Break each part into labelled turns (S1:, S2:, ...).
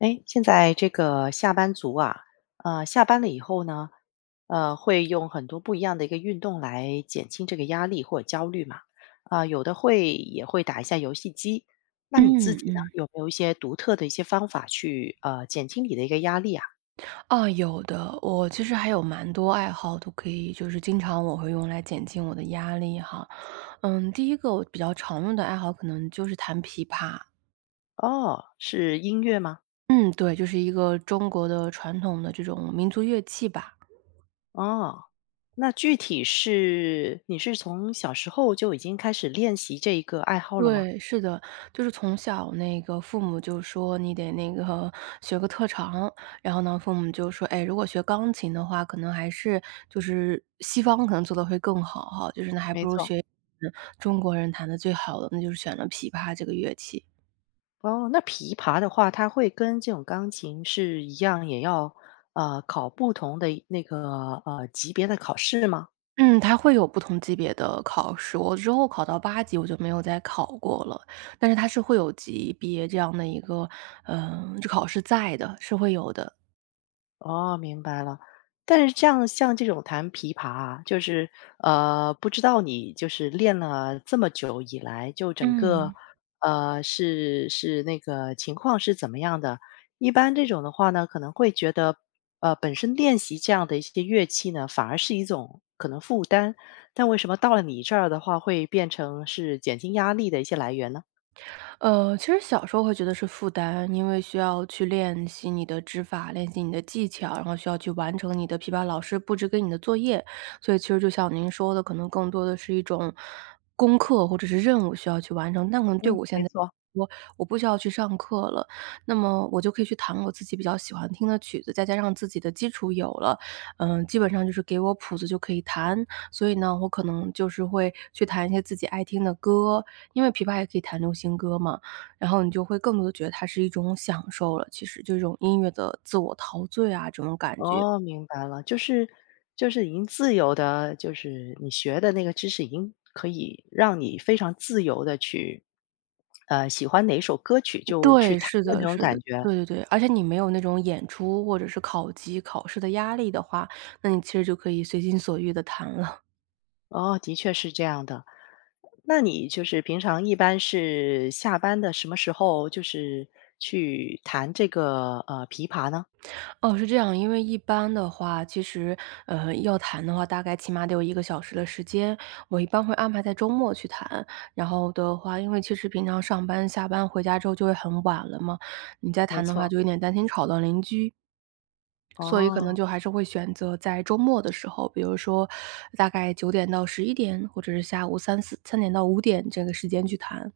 S1: 哎，现在这个下班族啊，下班了以后呢，会用很多不一样的一个运动来减轻这个压力或者焦虑嘛。啊、有的会也会打一下游戏机。那你自
S2: 嗯
S1: 己呢，
S2: 嗯，
S1: 有没有一些独特的一些方法去减轻你的一个压力啊？
S2: 啊，有的。我其实还有蛮多爱好都可以，就是经常我会用来减轻我的压力哈。嗯，第一个我比较常用的爱好可能就是弹琵琶。
S1: 哦，是音乐吗？
S2: 嗯，对，就是一个中国的传统的这种民族乐器吧。
S1: 哦，那具体是你是从小时候就已经开始练习这一个爱好了吗？
S2: 对，是的，就是从小那个父母就说你得那个学个特长，然后呢，父母就说，哎，如果学钢琴的话，可能还是就是西方可能做的会更好哈，就是那还
S1: 没
S2: 不如
S1: 错。
S2: 学嗯中国人弹的最好的，那就是选了琵琶这个乐器。
S1: 哦，那琵琶的话，它会跟这种钢琴是一样，也要考不同的那个级别的考试吗？
S2: 嗯，它会有不同级别的考试，我之后考到8级我就没有再考过了，但是它是会有级别这样的一个，就考试在的，是会有的。
S1: 哦，明白了。但是这样像这种弹琵琶啊，就是不知道你就是练了这么久以来，就整个
S2: 嗯，
S1: 那个情况是怎么样的？一般这种的话呢，可能会觉得本身练习这样的一些乐器呢，反而是一种可能负担。但为什么到了你这儿的话，会变成是减轻压力的一些来源呢？
S2: 其实小时候会觉得是负担，因为需要去练习你的指法，练习你的技巧，然后需要去完成你的琵琶老师布置给你的作业。所以其实就像您说的，可能更多的是一种功课或者是任务需要去完成。但可能对
S1: 嗯，
S2: 我现
S1: 没
S2: 在
S1: 错。
S2: 说，我不需要去上课了，那么我就可以去弹我自己比较喜欢听的曲子，再加上自己的基础有了，基本上就是给我谱子就可以弹。所以呢，我可能就是会去弹一些自己爱听的歌，因为琵琶也可以弹流行歌嘛，然后你就会更多的觉得它是一种享受了，其实就这种音乐的自我陶醉啊，这种感觉。
S1: 哦，明白了，就是已经自由的，就是你学的那个知识已经可以让你非常自由的去，喜欢哪首歌曲就去
S2: 对，
S1: 弹
S2: 是
S1: 的那
S2: 的
S1: 种
S2: 是
S1: 感
S2: 的，
S1: 觉。
S2: 对对对，而且你没有那种演出或者是考级考试的压力的话，那你其实就可以随心所欲的弹了。
S1: 哦，的确是这样的。那你就是平常一般是下班的什么时候，就是去弹这个，琵琶呢？
S2: 哦，是这样，因为一般的话，其实，要谈的话，大概起码得有1个小时的时间，我一般会安排在周末去谈。然后的话，因为其实平常上班、下班回家之后就会很晚了嘛，你再
S1: 没
S2: 谈的话
S1: 错，
S2: 就有点担心吵到邻居，所以可能
S1: 哦。
S2: 就还是会选择在周末的时候，比如说大概9点到11点，或者是下午3点到5点这个时间去谈。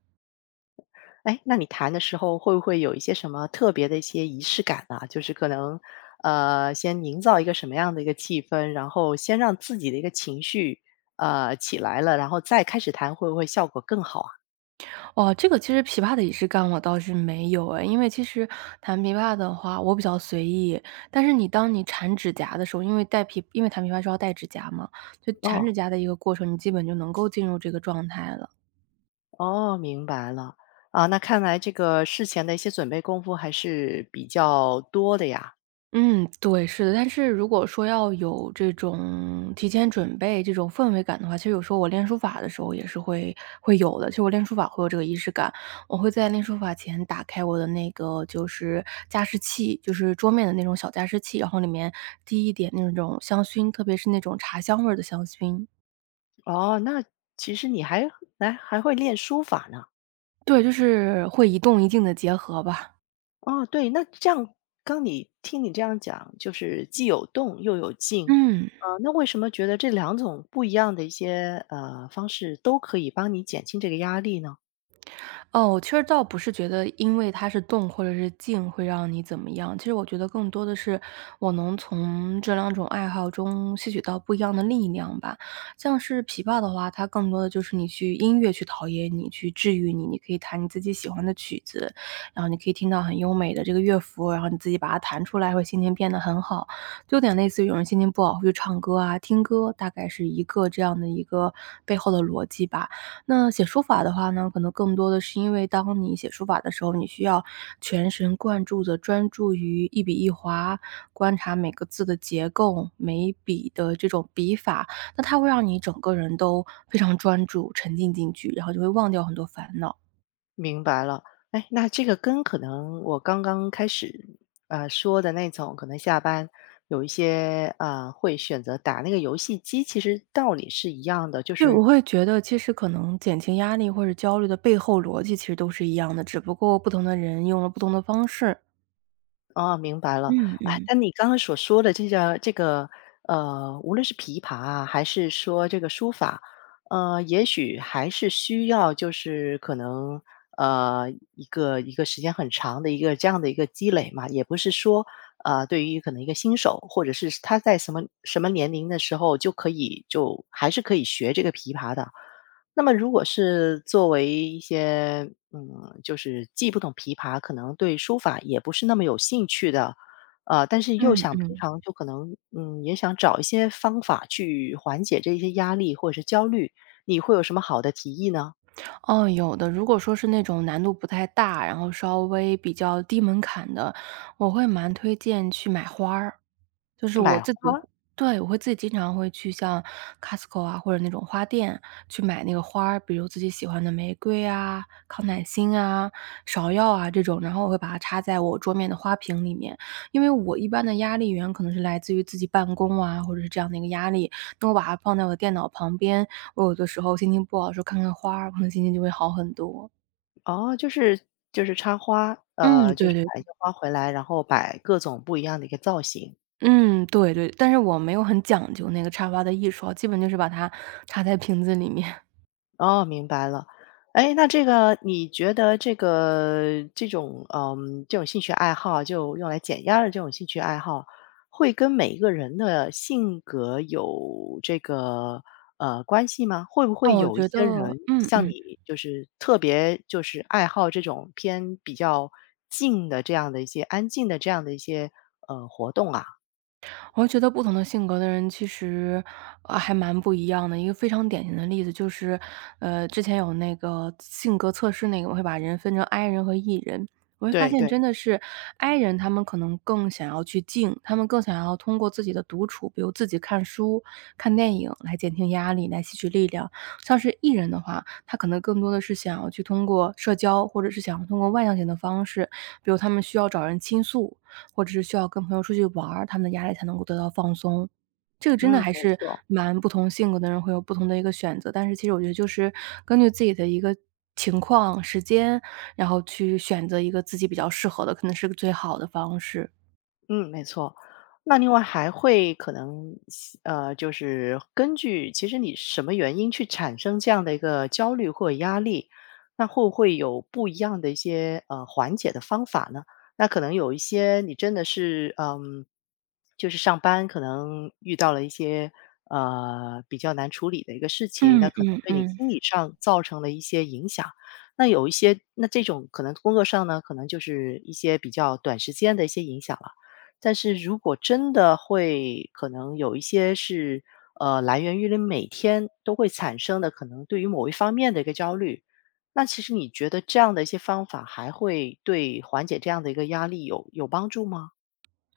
S1: 哎，那你弹的时候会不会有一些什么特别的一些仪式感啊？就是可能，先营造一个什么样的一个气氛，然后先让自己的一个情绪，起来了，然后再开始弹，会不会效果更好啊？
S2: 哦，这个其实琵琶的仪式感我倒是没有哎，因为其实弹琵琶的话，我比较随意。但是你当你缠指甲的时候，因为因为弹琵琶是要带指甲嘛，就缠
S1: 哦。
S2: 指甲的一个过程，你基本就能够进入这个状态了。
S1: 哦，明白了。啊，那看来这个事前的一些准备功夫还是比较多的呀。
S2: 嗯，对，是的。但是如果说要有这种提前准备、这种氛围感的话，其实有时候我练书法的时候也是会有的。其实我练书法会有这个仪式感，我会在练书法前打开我的那个就是加湿器，就是桌面的那种小加湿器，然后里面滴一点那种香薰，特别是那种茶香味儿的香薰。
S1: 哦，那其实你还还会练书法呢。
S2: 对，就是会一动一静的结合吧。
S1: 哦，对，那这样刚你听你这样讲，就是既有动又有静，
S2: 嗯。
S1: 那为什么觉得这两种不一样的一些方式都可以帮你减轻这个压力呢？
S2: 哦，我其实倒不是觉得因为它是动或者是静会让你怎么样，其实我觉得更多的是我能从这两种爱好中吸取到不一样的力量吧。像是琵琶的话，它更多的就是你去音乐去陶冶你，去治愈你，你可以弹你自己喜欢的曲子，然后你可以听到很优美的这个乐符，然后你自己把它弹出来，会心情变得很好。就有点类似于有人心情不好会去唱歌啊、听歌，大概是一个这样的一个背后的逻辑吧。那写书法的话呢，可能更多的是因为当你写书法的时候，你需要全神贯注地专注于一笔一划，观察每个字的结构，每一笔的这种笔法，那它会让你整个人都非常专注，沉浸进去，然后就会忘掉很多烦恼。
S1: 明白了。哎，那这个跟可能我刚刚开始说的那种，可能下班有一些会选择打那个游戏机，其实道理是一样的，就
S2: 对，
S1: 是
S2: 我会觉得其实可能减轻压力或者焦虑的背后逻辑其实都是一样的，只不过不同的人用了不同的方式。
S1: 哦，明白了。
S2: 嗯
S1: 哎，
S2: 嗯。
S1: 但你刚刚所说的这个，无论是琵琶啊，还是说这个书法，也许还是需要就是可能，呃，一个时间很长的一个这样的一个积累嘛，也不是说，对于可能一个新手，或者是他在什么什么年龄的时候就可以就还是可以学这个琵琶的。那么如果是作为一些，嗯，就是既不懂琵琶，可能对书法也不是那么有兴趣的，但是又想
S2: 嗯，
S1: 平常就可能，嗯，也想找一些方法去缓解这些压力或者是焦虑，你会有什么好的提议呢？
S2: 哦，有的。如果说是那种难度不太大，然后稍微比较低门槛的，我会蛮推荐去买花儿。就是我
S1: 买，
S2: 自己会对，我会自己经常会去像 Costco 啊，或者那种花店去买那个花儿，比如自己喜欢的玫瑰啊、康乃馨啊、芍药啊这种，然后我会把它插在我桌面的花瓶里面。因为我一般的压力源可能是来自于自己办公啊，或者是这样的一个压力，那我把它放在我的电脑旁边，我有的时候心情不好的时候看看花儿，可能心情就会好很多。
S1: 哦，就是就是插花，
S2: 嗯，
S1: 就
S2: 对
S1: 是
S2: 对，
S1: 买一些花回来，然后摆各种不一样的一个造型。
S2: 嗯，对对，但是我没有很讲究那个插花的艺术啊基本就是把它插在瓶子里面。
S1: 哦，明白了。哎，那这个你觉得这个这种嗯，这种兴趣爱好，就用来减压的这种兴趣爱好，会跟每一个人的性格有这个关系吗？会不会
S2: 哦，我
S1: 有一
S2: 觉得
S1: 些人像你，就是特别就是爱好这种偏比较静的这样的一些安静的这样的一些活动啊？
S2: 我觉得不同的性格的人其实，还蛮不一样的。一个非常典型的例子就是，之前有那个性格测试那个，我会把人分成 I 人和 E 人。我会发
S1: 对
S2: 现真
S1: 对。
S2: 的是 I 人，他们可能更想要去静，他们更想要通过自己的独处，比如自己看书、看电影来减轻压力，来吸取力量。像是 E 人的话，他可能更多的是想要去通过社交，或者是想要通过外向型的方式，比如他们需要找人倾诉，或者是需要跟朋友出去玩儿他们的压力才能够得到放松。这个真
S1: 嗯，
S2: 的还
S1: 没
S2: 是
S1: 错。
S2: 蛮不同性格的人会有不同的一个选择，但是其实我觉得就是根据自己的一个情况、时间，然后去选择一个自己比较适合的，可能是个最好的方式。
S1: 嗯，没错。那另外还会可能，就是根据其实你什么原因去产生这样的一个焦虑或者压力，那会不会有不一样的一些缓解的方法呢？那可能有一些你真的是嗯，就是上班可能遇到了一些比较难处理的一个事情，
S2: 嗯
S1: 那可能
S2: 嗯
S1: 对你
S2: 嗯。
S1: 心理上造成了一些影响。那有一些，那这种可能工作上呢，可能就是一些比较短时间的一些影响了。但是如果真的会可能有一些是，来源于你每天都会产生的可能对于某一方面的一个焦虑，那其实你觉得这样的一些方法还会对缓解这样的一个压力有帮助吗？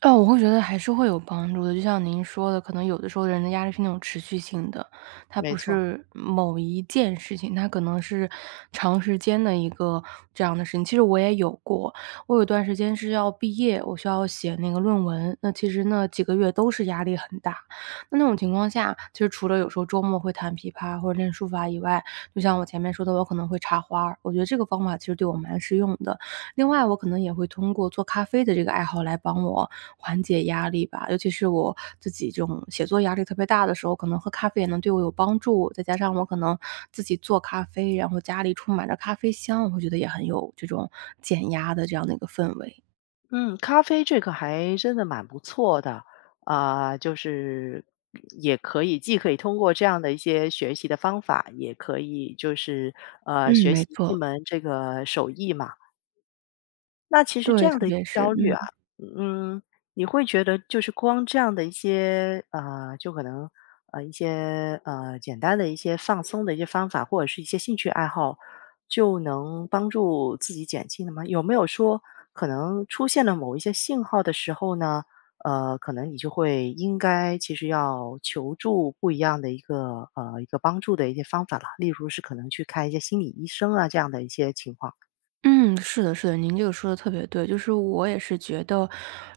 S2: 哦，我会觉得还是会有帮助的。就像您说的，可能有的时候人的压力是那种持续性的，它
S1: 没
S2: 不
S1: 错。
S2: 是某一件事情，它可能是长时间的一个这样的事情。其实我也有过，我有一段时间是要毕业，我需要写那个论文，那其实那几个月都是压力很大。那那种情况下，其实除了有时候周末会弹琵琶或者练书法以外，就像我前面说的，我可能会插花儿我觉得这个方法其实对我蛮实用的，另外，我可能也会通过做咖啡的这个爱好来帮我缓解压力吧，尤其是我自己这种写作压力特别大的时候，可能喝咖啡也能对我有帮助。再加上我可能自己做咖啡，然后家里充满着咖啡香，我会觉得也很有这种减压的这样的一个氛围。
S1: 嗯，咖啡这个还真的蛮不错的，啊，就是也可以既可以通过这样的一些学习的方法，也可以就是，
S2: 嗯，
S1: 学
S2: 没
S1: 习一
S2: 错，
S1: 门这个手艺嘛。那其实这
S2: 对，
S1: 样
S2: 特
S1: 的一个
S2: 别是
S1: 焦虑啊，
S2: 嗯。
S1: 嗯，你会觉得就是光这样的一些，就可能一些简单的一些放松的一些方法，或者是一些兴趣爱好，就能帮助自己减轻的吗？有没有说可能出现了某一些信号的时候呢？可能你就会应该其实要求助不一样的一个一个帮助的一些方法了，例如是可能去看一些心理医生啊这样的一些情况。
S2: 嗯，是的，是的，您这个说的特别对。就是我也是觉得，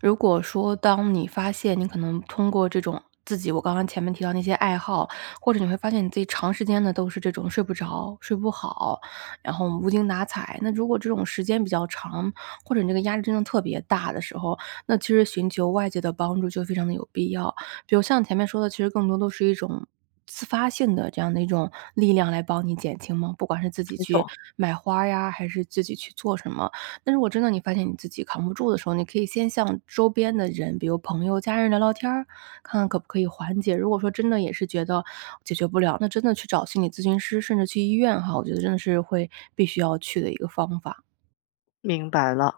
S2: 如果说当你发现你可能通过这种自己我刚刚前面提到那些爱好，或者你会发现你自己长时间的都是这种睡不着、睡不好，然后无精打采。那如果这种时间比较长，或者你这个压力真的特别大的时候，那其实寻求外界的帮助就非常的有必要。比如像前面说的，其实更多都是一种自发性的这样的一种力量来帮你减轻吗？不管是自己
S1: 没
S2: 去
S1: 错。
S2: 买花儿呀，还是自己去做什么。那如果真的你发现你自己扛不住的时候，你可以先向周边的人，比如朋友、家人聊聊天儿，看看可不可以缓解。如果说真的也是觉得解决不了，那真的去找心理咨询师，甚至去医院哈，我觉得真的是会必须要去的一个方法。
S1: 明白了。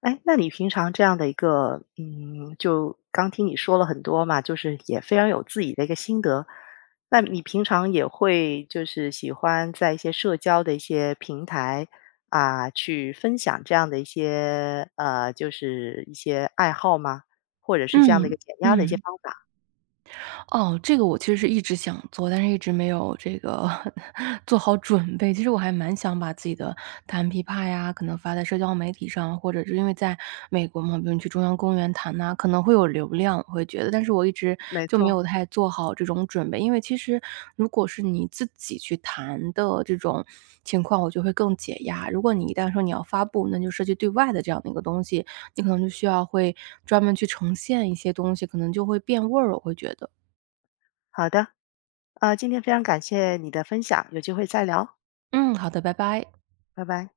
S1: 哎，那你平常这样的一个，嗯，就刚听你说了很多嘛，就是也非常有自己的一个心得。那你平常也会就是喜欢在一些社交的一些平台啊，去分享这样的一些，就是一些爱好吗？或者是这样的一
S2: 嗯，
S1: 个减压的一些
S2: 嗯。
S1: 方法？
S2: 哦，这个我其实是一直想做，但是一直没有这个 做好准备。其实我还蛮想把自己的弹琵琶呀，可能发在社交媒体上，或者是因为在美国嘛，比如你去中央公园弹呐、可能会有流量，我会觉得，但是我一直
S1: 没
S2: 就没
S1: 错。
S2: 有太做好这种准备。因为其实如果是你自己去弹的这种情况，我就会更解压。如果你一旦说你要发布，那就涉及对外的这样的一个东西，你可能就需要会专门去呈现一些东西，可能就会变味儿，我会觉得。
S1: 好的，今天非常感谢你的分享，有机会再聊，
S2: 嗯，好的，拜拜。
S1: 拜拜。